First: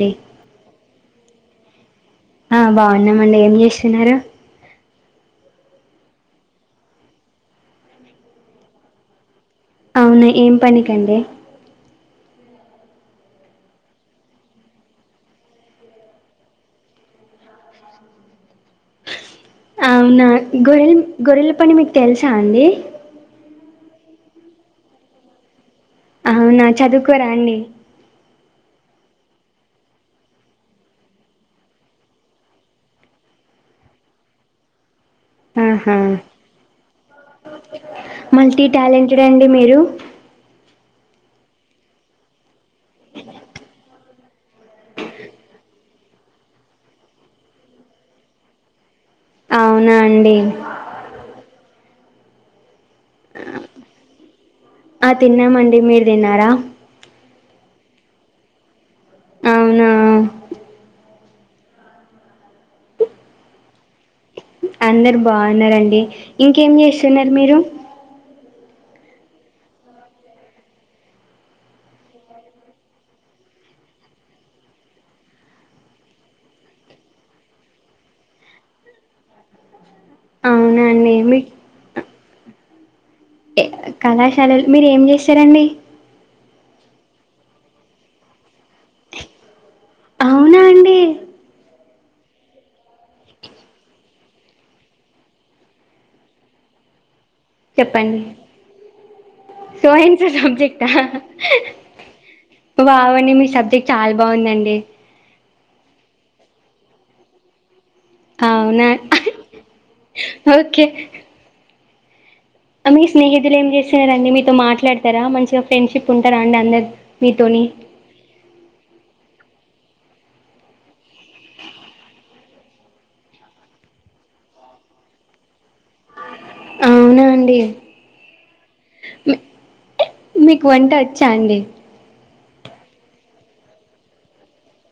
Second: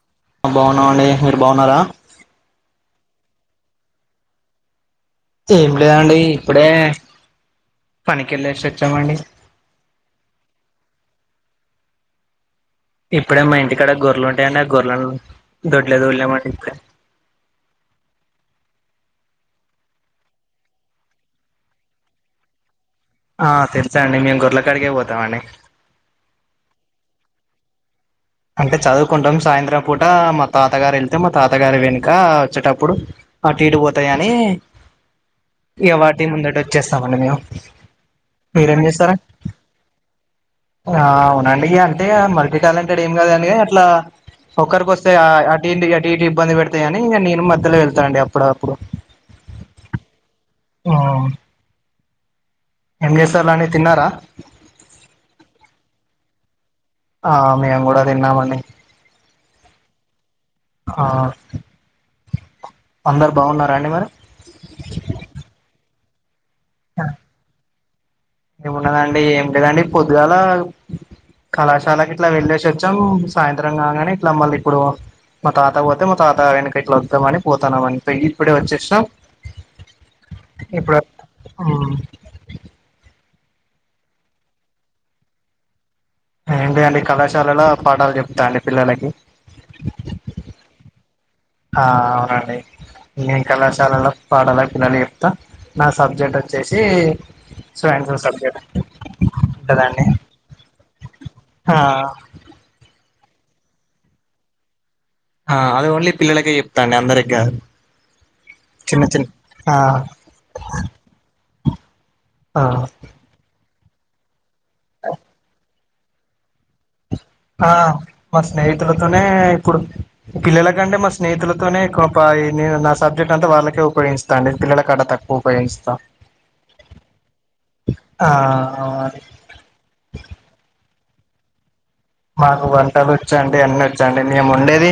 D బాగున్నావ అండి మీరు బాగున్నారా ఆ బాగున్నామండి ఏం చేస్తున్నారు ఏమి లేదండి ఇప్పుడే పనికి వెళ్ళేసి వచ్చామండి అవునుఏం పనికండి ఇప్పుడే మా ఇంటికాడ గొర్రెలు ఉంటాయడి ఆ గొర్రలను దొడ్లే తులా ని అంగడి అవునా గొరెలు గొర్రెల పని మీకు తెలుసా అండి ఆ తెలుసా అండి మేము గురలకి అడిగే పోతామ అండి అవునా చదువుకోరా అండి అంటే చదువుకుంటాం సాయంత్రం పూట మా తాతగారు వెళ్తే మా తాతగారి వెనుక వచ్చేటప్పుడు అటు ఇటు పోతా అని ఇక ఆహా వాటి ముందటి వచ్చేస్తామండి మేము మల్టీ మీరేం చేస్తారా టాలెంటెడ్ అండి మీరు ఆ అవునండి అంటే మల్టీ టాలెంటెడ్ ఏం కద అని అట్లా ఒక్కరికిొస్తే అటు ఇంటి అటు ఇంటి ఇబ్బంది పెడతేాయి కాని నేను మధ్యలో వెళ్తానండి అప్పుడు అప్పుడు అవునా అండి ఆ ఎం దసర్లునే తిన్నారా ఆ తిన్నామండి మీరు తిన్నారా ఆ మేము కూడా తిన్నామని డి అవునా ఆఅందరు బాగున్నారా అడి మరి అందరు బాగున్నండి ఇంకేం చేస్తున్నారు మీరు ఏముండదండి ఏమి లేదండి పొద్దుగాల కళాశాలకి ఇట్లా వెళ్ళేసిొచ్చాం సాయంత్రం కాగానే ఇట్లా మళ్ళీ ఇప్పుడు మా తాత పోతే మా తాత ఆయనకి ఇట్లా వద్దాం అని పోతాన్నాం అని ఇప్పుడే వచ్చ శ మా అవునా ఇప్పుడు అండి మీ ఉ ఏ కళాశాలలు మీరు ఏం చేస్తారండి ఏంటి అండి కళాశాలలో పాఠాలు చెప్తా అండి పిల్లలకి అవునా అండి ఆ అవునండి నేను కళాశాలలో పాడాల పిల్లలు చెప్తా నా సబ్జెక్ట్ వచ్చేసి సైన్స్ చెప్పండి సబ్జెక్ట్ సో ఉంటదండి సబ్జెక్ట్ ఆ బవా అ మీ సబ్జెక్ట్ చాలా బాగుందండి ఆ అది ఓన్లీ పిల్లలకే చెప్తాండి అందరికి కాదు అవునా చిన్న చిన్న ఆ ఓకే ఆ మీ స్నేహితులు ఏం చేస్తున్నారండి మీతో మాట్లాడతారా మంచిగా ఫ్రెండ్షిప్ ఉంటారా అండి అందరు మీతోని ఆ మ స్నేహితుల తోనే ఇప్పుడు పిల్లలకంటే మా స్నేహితులతోనే నా సబ్జెక్ట్ అంతా వాళ్ళకే ఉ ఉపయోగిస్తా అండి పిల్లల కాడ తక్కువ ఉపయోగిస్తా అవునా అండి ఆ అవునండి మీక్ మీకు వంట వ చ్చాండి మాకు వంటలు వచ్చండి అన్ని వచ్చండి మేము ఉండేది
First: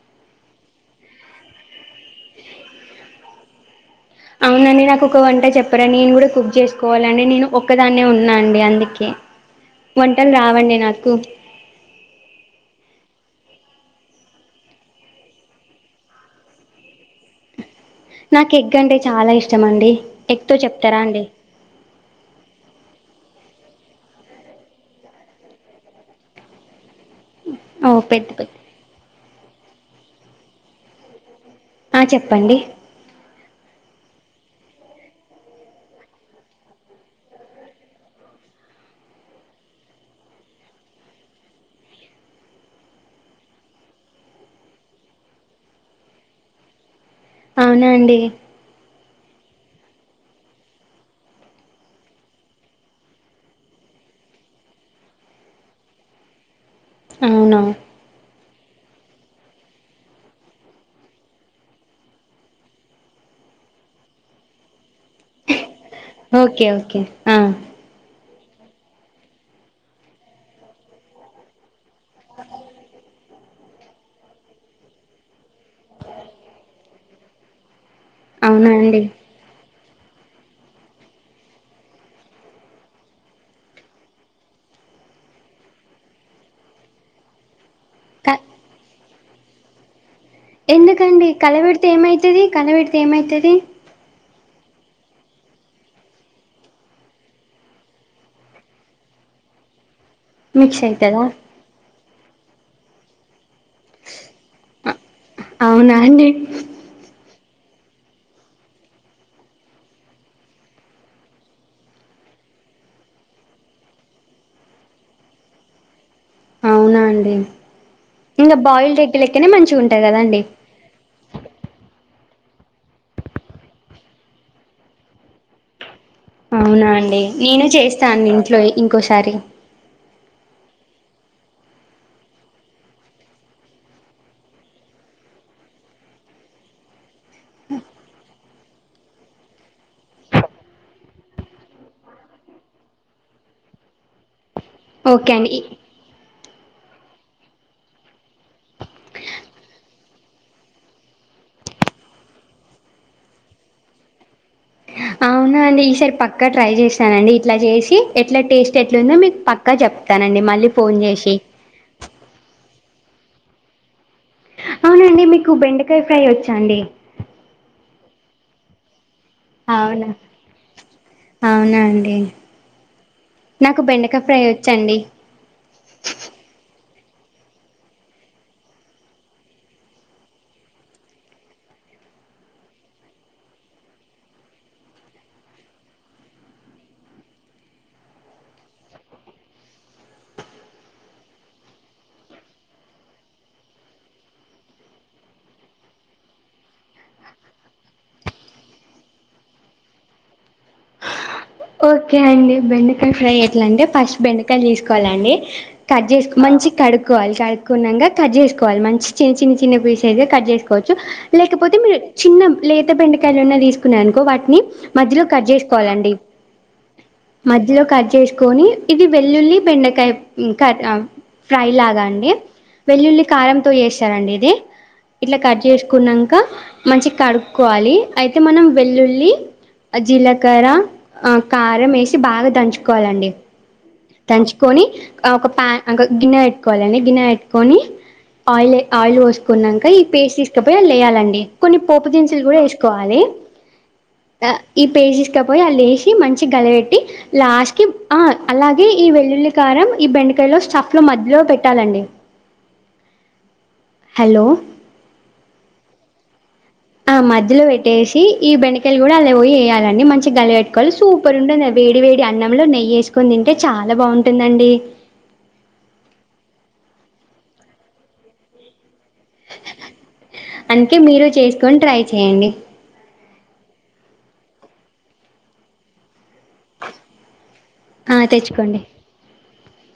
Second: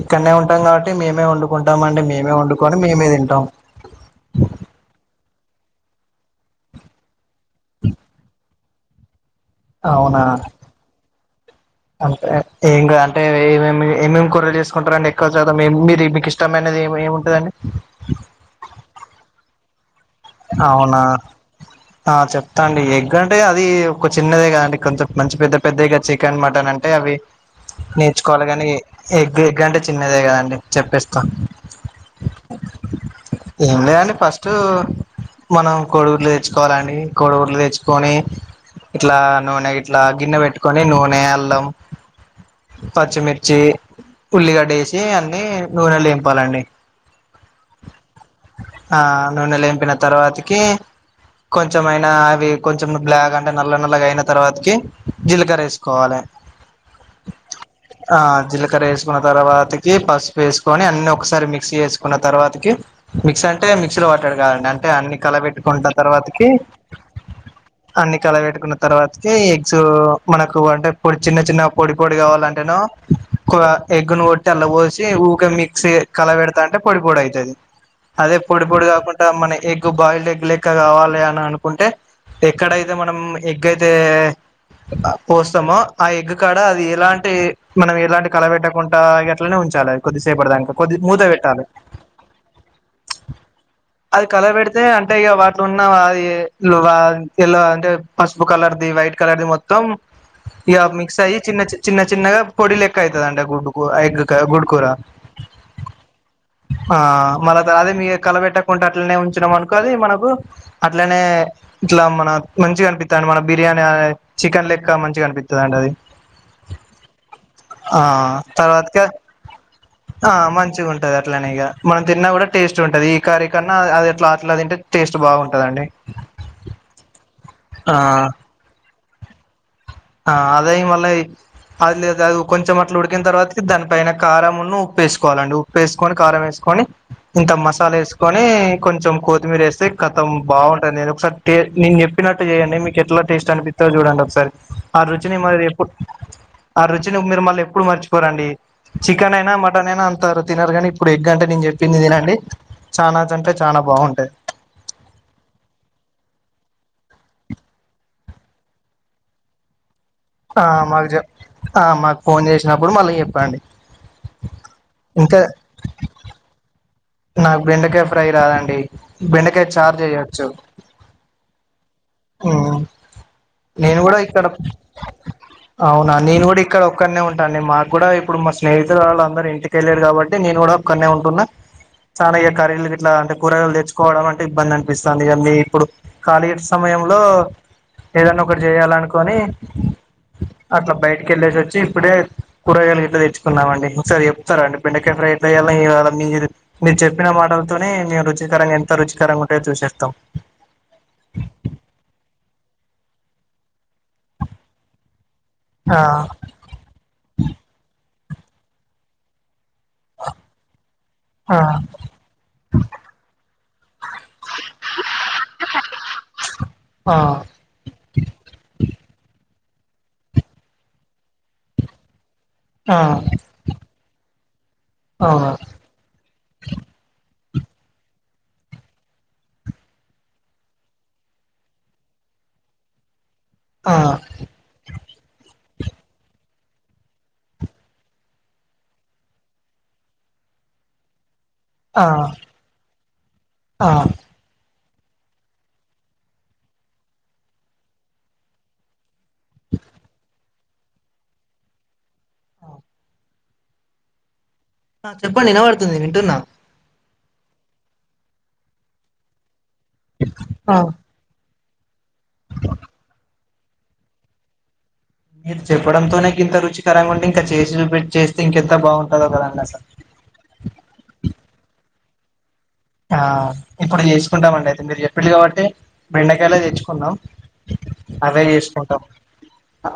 ఇక్కడనే ఉంటాం కాబట్టి మేమే వండుకుంటాం అండి మేమే వండుకొని మేమే తింటాం అ అవునండి నాకు ఒక వంట చెప్పరా నేను కూడా కుక్ చేసుకోవాలండి నేను ఒక్కదాన్నే ఉన్నా అండి అం దుకే వంటలు రావండి నాకు అంతే ఏం అంటే ఏమేమి ఏమేమి కూరలు చేసుకుంటారండి ఎక్కువ శాతం మీరు మీకు ఇష్టమైన ఎమ్ ఎమి నాకు ఎగ్ అంటే చాలా ఇష్టం అండి ఎగ్తో చెప్తారా అవునా అండి ఆ చెప్తాండి ఎగ్ ఎగ్ అంటే అది ఒక చిన్నదే కాద అండి కొంచెం మంచి పెద్ద పెద్దదిగా చికెన్ మటన్ అంటే అంటే అవి ఓ పెద్ద నేర్చుకోవాలి పెద్ద కాని ఎగ్ ఎగ్గంటే చిన్నదే కదండి చెప్పేస్తాను ఆ చెప్పండి ఏం లేదండి ఫస్ట్ మనం కోడిగుడ్లు తెచ్చుకోవాలండి కోడిగుడ్లు తెచ్చుకొని ఇట్లా నూనె ఇట్లా గిన్నె పెట్టుకొని నూనె అల్లం పచ్చిమిర్చి ఉల్లిగడ్డ వేసి అన్ని నూనె లో వేపుకోవాలి అండి అవునా అండి నూనె లో వేపిన తర్వాతకి కొంచెంమయినా అవి కొంచెం బ్లాక్ అంటే నల్ల నల్లగా అయిన తర్వాతకి జీలకర్ర వేసుకోవాలి అవునా ఆ జీలకర్ర వేసుకున్న తర్వాతకి పసుపు వేసుకొని అన్ని ఒకసారి మిక్సీ వేసుకున్న తర్వాతకి మిక్స్ అంటే మిక్సీ లో పట్టుడు కాదండి అంటే అన్ని కలబెట్టుకుంటు తర్వాతకి ఓకే ఓకే ఆ అన్ని కలబెట్టుకున్న తర్వాతకి ఎగ్స్ మనకు అంటే పొడి చిన్న చిన్న పొడి పొడి కావాలంటేనో ఎగ్గును కొట్టి అలా పోసి ఊకే మిక్సి కలబెడతా అంటే పొడి పొడి అయితది అదే పొడి అవునా పొడి అండి కాకుండా మన ఎగ్ బాయిల్డ్ ఎగ్ లెక్క కావాలి అని అనుకుంటే ఎక్కడైతే మనం ఎగ్ అయితే పోస్తామో ఆ ఎగ్ కాడ అది ఎలాంటి మనం ఎలాంటి క కలబెట్టకుండా అట్లనే ఉంచాలి కొద్దిసేపటి దాంక కొద్ది మూత ఎందుకండి పెట్టాలి కలబెడితే ఏమైతుది కలబెడితే ఏమైతది అది కలబెడితే అంటే ఇక వాటిలొన్న వ అయి అంటే పసుపు కలర్ది వైట్ కలర్ అవి మొత్తం ఇలా మిక్స్ అయి చిన్న చిన్న చిన్నగా పొడి లెక్క అయితదిఅండి గుడ్డు ఎగ్ కోడి కూర అవునా అండి మళ్ల తరువాత మీ రు కలబెట్ట కుండా అట్నే ఉంచి నా ము అనుకో అది మనకు అట్లనే ఇట్లా మన మంచి కనిపిస్త ది మన బిర్యానీ చికెన్ లెక్క మంచిగా కనిపిస్తది అండి అది అవునా అండి ఆ ఇంగ బాయిల్డ్ తర్వాత్కే ఎగ్ లెక్కనే మంచిగా ఉంటది ఆ కదండి మంచిగుంటది అట్లనే ఇగ మ తిన్న గుడా టేస్ట్ గుంటది ఈ కర్రీ కన్నా అది ఎట్ల అట్ల తింటే టేస్ట్ బాగుంటదండి. అవునా అండి. నేను ఆ చేస్తాన్ ఇంట్లో ఇంకోసారి ఆ అదే ఈ మళ్ళయి అది లేదు అది కొంచెం అట్ల ఉడికిన్ తర్వాతికి దాన్ కారమును ఉప్పు ఏస్సుకోవాలండి ఉప్పేస్కొని కారం ఏస్కొన్ కొని ఇంత మసాలేస్కొనీ కొంచం కొత్తిమీర్ ఏస్తే కతం బాగుంటదనేది ఒకసారి టేస్ట్ నేన్ చెప్పినట్టు చేయండి మీకెట్ల టేస్ట్ అనిపిత్తదో చూడండ్ ఒక్సారి ఆ ఓకే రుచిని అండి మరి ఎప్పుడ్ ఆ రుచిని మీరు మళ్ళీ ఎప్పుడు మర్చిపోరండి. చికెన్ అయినా మటన్ అయినా అంత తినరు గనీ ఇప్పుడు ఎగ్గంటే నేన్ చెప్పింది తినండి. చానాచ్ అంటే చానా బాగుంటయి. ఆ అవునా అండి ఈసారి పక్క ట్రై చేస్తానండి. ఇట్లా చేసి ఎట్ల టేస్ట్ ఎట్లుందో మీక్ పక్కా చెప్ ఆ మాక్ చెప్ ఆ మాక్ ఫోన్ చేసినప్పుడు మళ్ళీ చెప్పండి. అవునండి మీకు బెండకాయ ఫ్రై వచ్చా అండి నాక్ బెండకాయ ఫ్రై రాదండి బెండకాయ చార్ అవునా చేయవచ్చు. అవునా అండి మ్ నాకు నేన్ గుడా బెండకాయ ఫ్రై ఇక్కడ వచ్చండి అవునా నేన్ గుడ ఇక్ ఒక్కనే ఉంటా అండి మాక్ గుడా ఇప్పుడు మా స్నేహితుల్ వాళ్లందరూ ఇంటికెళ్ళిన్లు కాబట్టి నేన్ గుడా ఒక్కనే ఉంటున్న చాలా ఇగ కర్రీలు గిట్లా అంటే కూరగాయలు తెచ్చుకోవడం అంటే ఇబ్బంద్ అన్పిస్తాది ఇగ మీ ఇప్పుడు కాలీట్స్ సమయంలో ఏదన్న ఒకట్ చేయాలనుకోని అట్ల బైటికెళ్ళేసి వచ్చి ఇప్పుడే కూరగాయలు గిట్ల తెచ్చుకున్నమండి ఇంకోసారి చెప్తరా అండి బెండకా ఫ్రై ఎట్ల చేయాల్నో ఏమో మీ మీర్ చెప్పిన మాటల్తోనీ మీ రుచికరంగా ఎంత రుచికరంగా ఉంటయో చూసేస్తాం. [inaudible] ఓకే అండి బెండకాయ ఫ్రై ఎట్లాంటే ఫస్ట్ బెండకాయల్ తీస్కోవాలండి. ఆ కట్ చేస్ మంచిగ్ కడుక్కోవాలి కడుక్కునంక కడ్ చేస్కోవాలి మంచి చి చిన్ చిన్న పీసెస్గ కట్ చేస్కోవచ్చు. ఆ లేకపోతే మీరు చిన్న లేత బెండకాయలన్న తీసుకున్నారనుకో వాటిని మధ్యలో కట్ చేస్కోవాలండి ఆ మధ్యలో కట్ చేస్కోని ఇది వెళ్ లుల్లి బెండకాయ క ఫ్రై లాగా అండి ఆ వెల్లుల్లి కారంతో చేస్తరండి ఇది ఇట్ల అవును కట్ చేసుకున్నంక మంచి కడు క్కోవాలి అయితే మనం వెల్లుల్లి, జీలకర అ కారం ఏసి బాగా దంచుకోవాలండి ఆ ఆ దంచుకొని ఒక ప్యాన్ అంక గిన్నె పెట్టుకోవాలండి గిన్నె పెట్టుకోని ఆయిలె ఆయిల్ పోస్కునంక ఈ పేస్ట్ తీస్కపోయి అల్ల ఏయాలండి. కొన్ని పోపు దినుసులు గుడా ఎస్. ఆ ఆ ఈ పేస్ట్ తీస్కపోయి అళ్ళేసి మంచిగ్ గలబెట్టి లాస్ట్కీ అ అలాగే ఈ వెల్లుల్లి, కారం ఈ బెండకాయలో స్టఫ్లో మద్లో పెట్టాలండి. హాలో! ఆ చెప్పండి వినబడుతుంది వింటున్నా ఆ మధ్యలో పెట్టేసి ఈ బెండకాయలు గుడ అల్ల పోయి ఎయ్యాలండి మంచిగ్ ఆ గలబెట్టుకోవాలి సూపర్ ఉంటుంది. వేడి వేడి అన్నంలో నెయ్యి ఏస్కొన్ తింటే చాలా బాగుంటుందండి. మీరు చెప్పడంతోనే గింత రుచికరంగుంటే ఇంకా చేసి పెట్ చేస్తే ఇంకెంత బాగు అందుకే మీరు చేసుకొన్ ట్రై చేయండి. అ ఇప్పుడు చేసుకుంటం అండి అయితే మీరు చెప్పిన్రు కాబట్టి బెండకాయలె తెచ్చుకున్నం. ఆ అదే తెచ్చుకోండి చేస్కుంటం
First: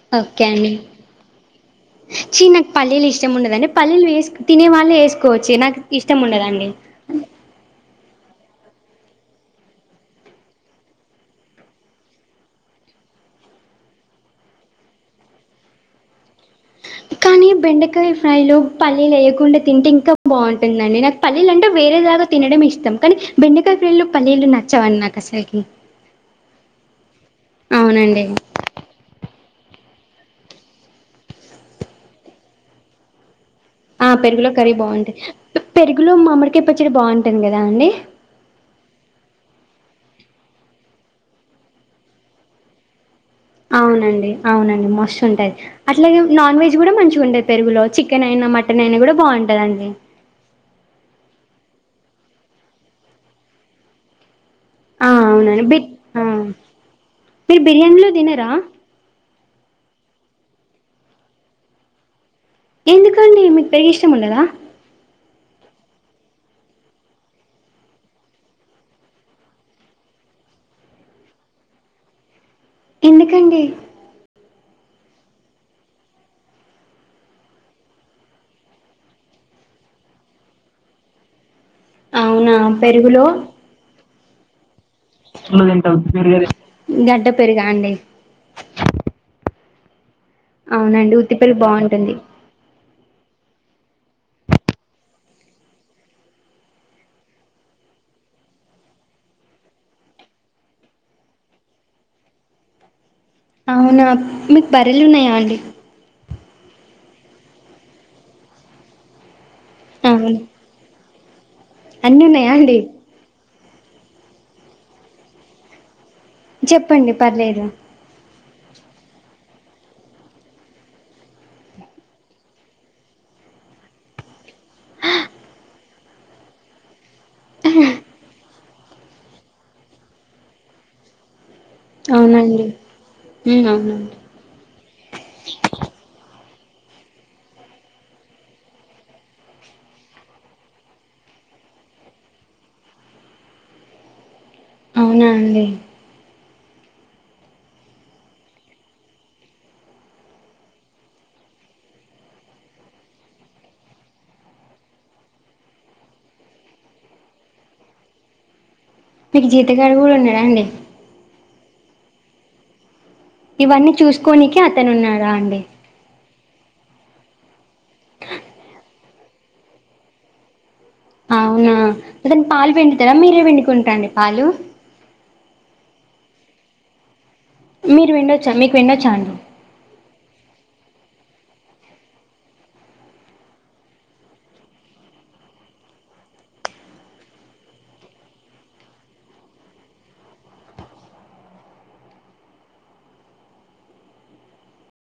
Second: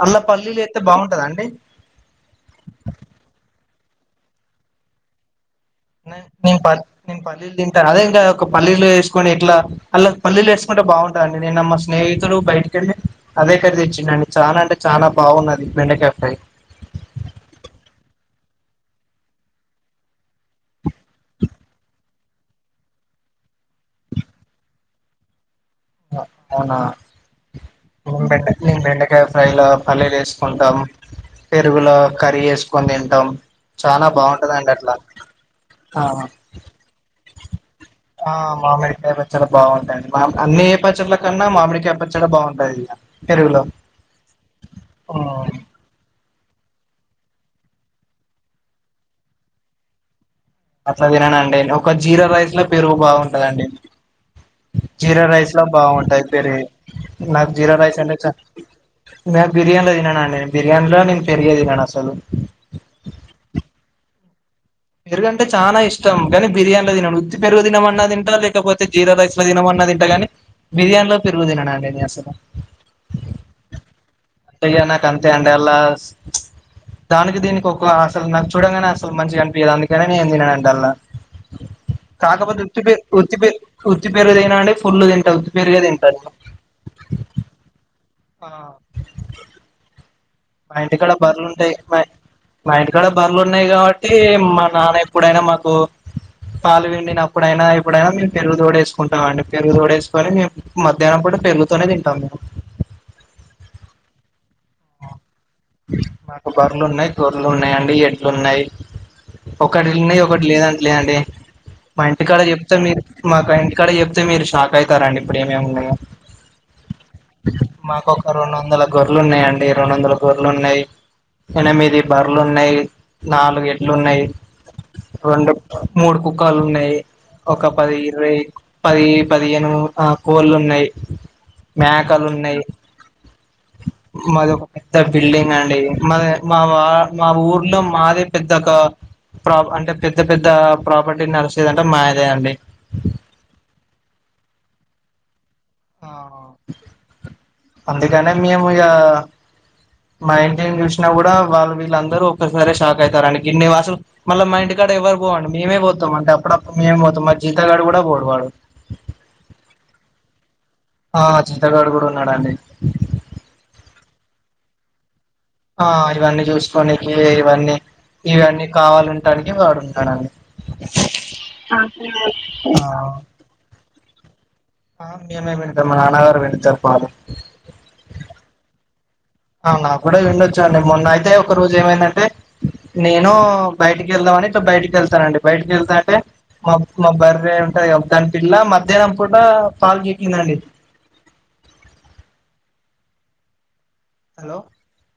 అల్ల ఓకే పల్లీల్ అండి ఏత్తే బాగుంటదా అండి చీ నాక్ పల్లీల్ ఇష్టంముందండి పల్లీలు వేస్ తినే వాళ్ళే ఏస్కోవచ్చు నాక్ నేన్ నేన్ పల్ నేన్ పల్లిల్ తింట అదే ఇంకా ఒక పల్లీలు ఏసుకొని ఇట్లా అల్ల పల్లీలు ఏసుకుంటే బాగుంటదండి నిన్న మా స్నేహితుడు బయటికెళ్ళి అదే కర్రీ తెచ్చిండు అండి చాలా అంటే చాలా బాగున్నది బెండకాయ ఫ్రై కానీ బెండకాయ ఫ్రై లో పల్లీలు ఏయకుండా తింటే ఇంక బా ఉంటుందండి నాకు పల్లీలు అంటే వె వేరే లాగ తినడం ఇష్టం కానీ బెండకాయ ఫ్రై లో పల్లీలు నచ్చవండి నాకు అసల్కే అ అవునా అవునండి బెండ మీ బెండకాయ ఫ్రైలో పల్లీలు ఏసుకుంటాం పెరుగులో కర్రీ ఏసుకొని దింటాం ఆ చానా బా పెరుగులో ఉంటదండి కర్రీ అట్లా బాగుంటుంది పెరుగులో ఆహ మామిడికాయ పచ్చడి బాగుంటుంది కదా అండి ఆ మామిడికై పచ్చడ బావుంటది మామ్ అన్నీ ఏ పచ్చడ్ల కన్నా మామిడికై పచ్చడ బాగుంటది ఇంక అవునండి అవునండి మస్తు ఉంటది అట్లాగే నాన్ వెజ్ గుడా మంచిగా ఉంటుంది పెరుగులో చికెన్ అయినా మటన్ అయినా గుడా బాగుంటదండి అట్లా తిననండి ఒక జీరా రైస్ లో పెరుగు బవుంటదండి ఆ జీరా రైస్ లో అవునండి బి బా ఆ ఉంటది పెరుగు నాకు మీరు జీరా రైస్ బిర్యానీలో అంటే చ తినరా నా బిర్యానిలో దిననండి బిర్యానిలో నేను పెరుగే తినను అసలు టుం ఉండదా పెరుగంటే చానా ఇష్టం కానీ బిర్యానిలో దినను ఉత్తి పెరుగు తినంమన్నా తింటా లేకపోతే జీరా రైస్ లో తినమన్నా తింట కాని బిర్యాన్లో పెరుగు దిననండి నే అసలు ఎందుకండి తిగ నాకు అంతే అండి అలాస్ దానికి దీనికి ఒక అసలు నాకు చూడంగానే అసలు మంచిగా అనిపియదు అందుకనే నేన్ దిననంట అల్ల అవునా కాకపోతే ఉత్తిపే పెరుగులో ఉత్తిపే ఉత్తిపెరుగు దినా అండి పుళ్ళు దింట హాస్టల్లో పెరుగు తింటా దింట ఉత్తి పెరుగే తింటా గడ్డ పెరుగా అండి [inaudible] మా ఇంటికాడ అవునండి ఉత్తి బర్లు పెరుగు ఉంటాయి మా బాగుంటుంది మా ఇంటి కాడ బర్లు ఉన్నాయి కావట్టి మా నాన్న ఎప్పుడైనా మాకు పాలు విండినప్పుడైనా ఎప్పుడైనా మేం పెరుగు దోడేసుకుంటాం అండి పెరుగు దోడేసుకని మేమ్ మధ్యాహ్నం పు డు పెరుగు తోనే దింటాం మేము అవునా మీక్ బర్రెలు ఉన్నయా అండి బర్లున్నయ్, గొర్లు ఉన్నాయండి, ఎడ్లు ఉన్నాయ్, ఒకటిలు ఉన్నాయి అవును ఒకటి లేదంట్లే అండి. మా అన్నీ ఇంటికాడ ఉన్నాయా జెప్తే అండి మీరు మాకు ఇంటికాడ జెప్తే మీరు షాక్ అయితారండి ఇప్పుడే మేము చెప్పండి పర్లేదు మాకు ఒక రెండొందల గొర్లు ఉన్నాయన్ డి రెండొందల గొర్లు ఉన్నయ్ ఎనిమిది బర్లున్నయ్ నాలుగు ఎడ్లు ఉన్నయ్ రెండు మూడు కుక్కలు ఉన్నయ్ ఒక పది ఇరవై పది పదిహేను ఆ కోళ్లు ఉన్నయ్ మాకలు ఉన్నయ్ ఉ అవునా అండి పెద్ద బిల్డింగ్ అండి మా మావా మా ఊర్లో మాదే పెద్దకా ప్రా అంటే పెద్ద పెద్ద ప్రాపర్టీ నడిసేదంటే మాదే అండి అవునా అండి ఆ అందుకనే మేము ఇగా మా ఇంటిన్ చూసినా గుడా వాళ్ళు వీళ్ళందరూ ఒక్కసారే షాక్ అయితారండి గిన్నె వాసుల్ మళ్ళ మా ఇంటి కా కాడ ఎవ్వరు పోవండి మేమే పోతామండి అప్పుడప్పుడు మేమ్ పోతాం మా జీతగాడు గూడా పోడు వాడు మీకు జీతగాడు కూడా ఉన్నడా అండి ఆ జీతగాడు గూడా ఉన్నాడండి ఇవన్నీ చూసుకోనినికి అతను ఉన్నాడు ఆ అడు ఇవన్నీ చూస్ చూసుకోడానికి ఇవన్నీ ఇవన్నీ కావాలంటానికి వాడుంటాను అనీ అవునా అతను పాలు పిండుతాడా మీరే పిండుకుంటా అండి పాలు [unintelligible] మా నాన్న గారు వెళ్ళి చెప్పాలే మీరు విండొచ్చా మీకు విన్నొచ్చా అండి అవును నాకు కూడా విండొచ్చు అండి మొన్న అయితే ఒక రోజు ఏమైందంటే నేను బయటికి వెళ్దామని ఇట్ల బయటికి వెళ్తానండి బయటకి వెళ్తా అంటే మా మా బర్రె ఉంటది గా పిల్ల మధ్యాహ్నం పూట పాలు గక్కిందండి హలో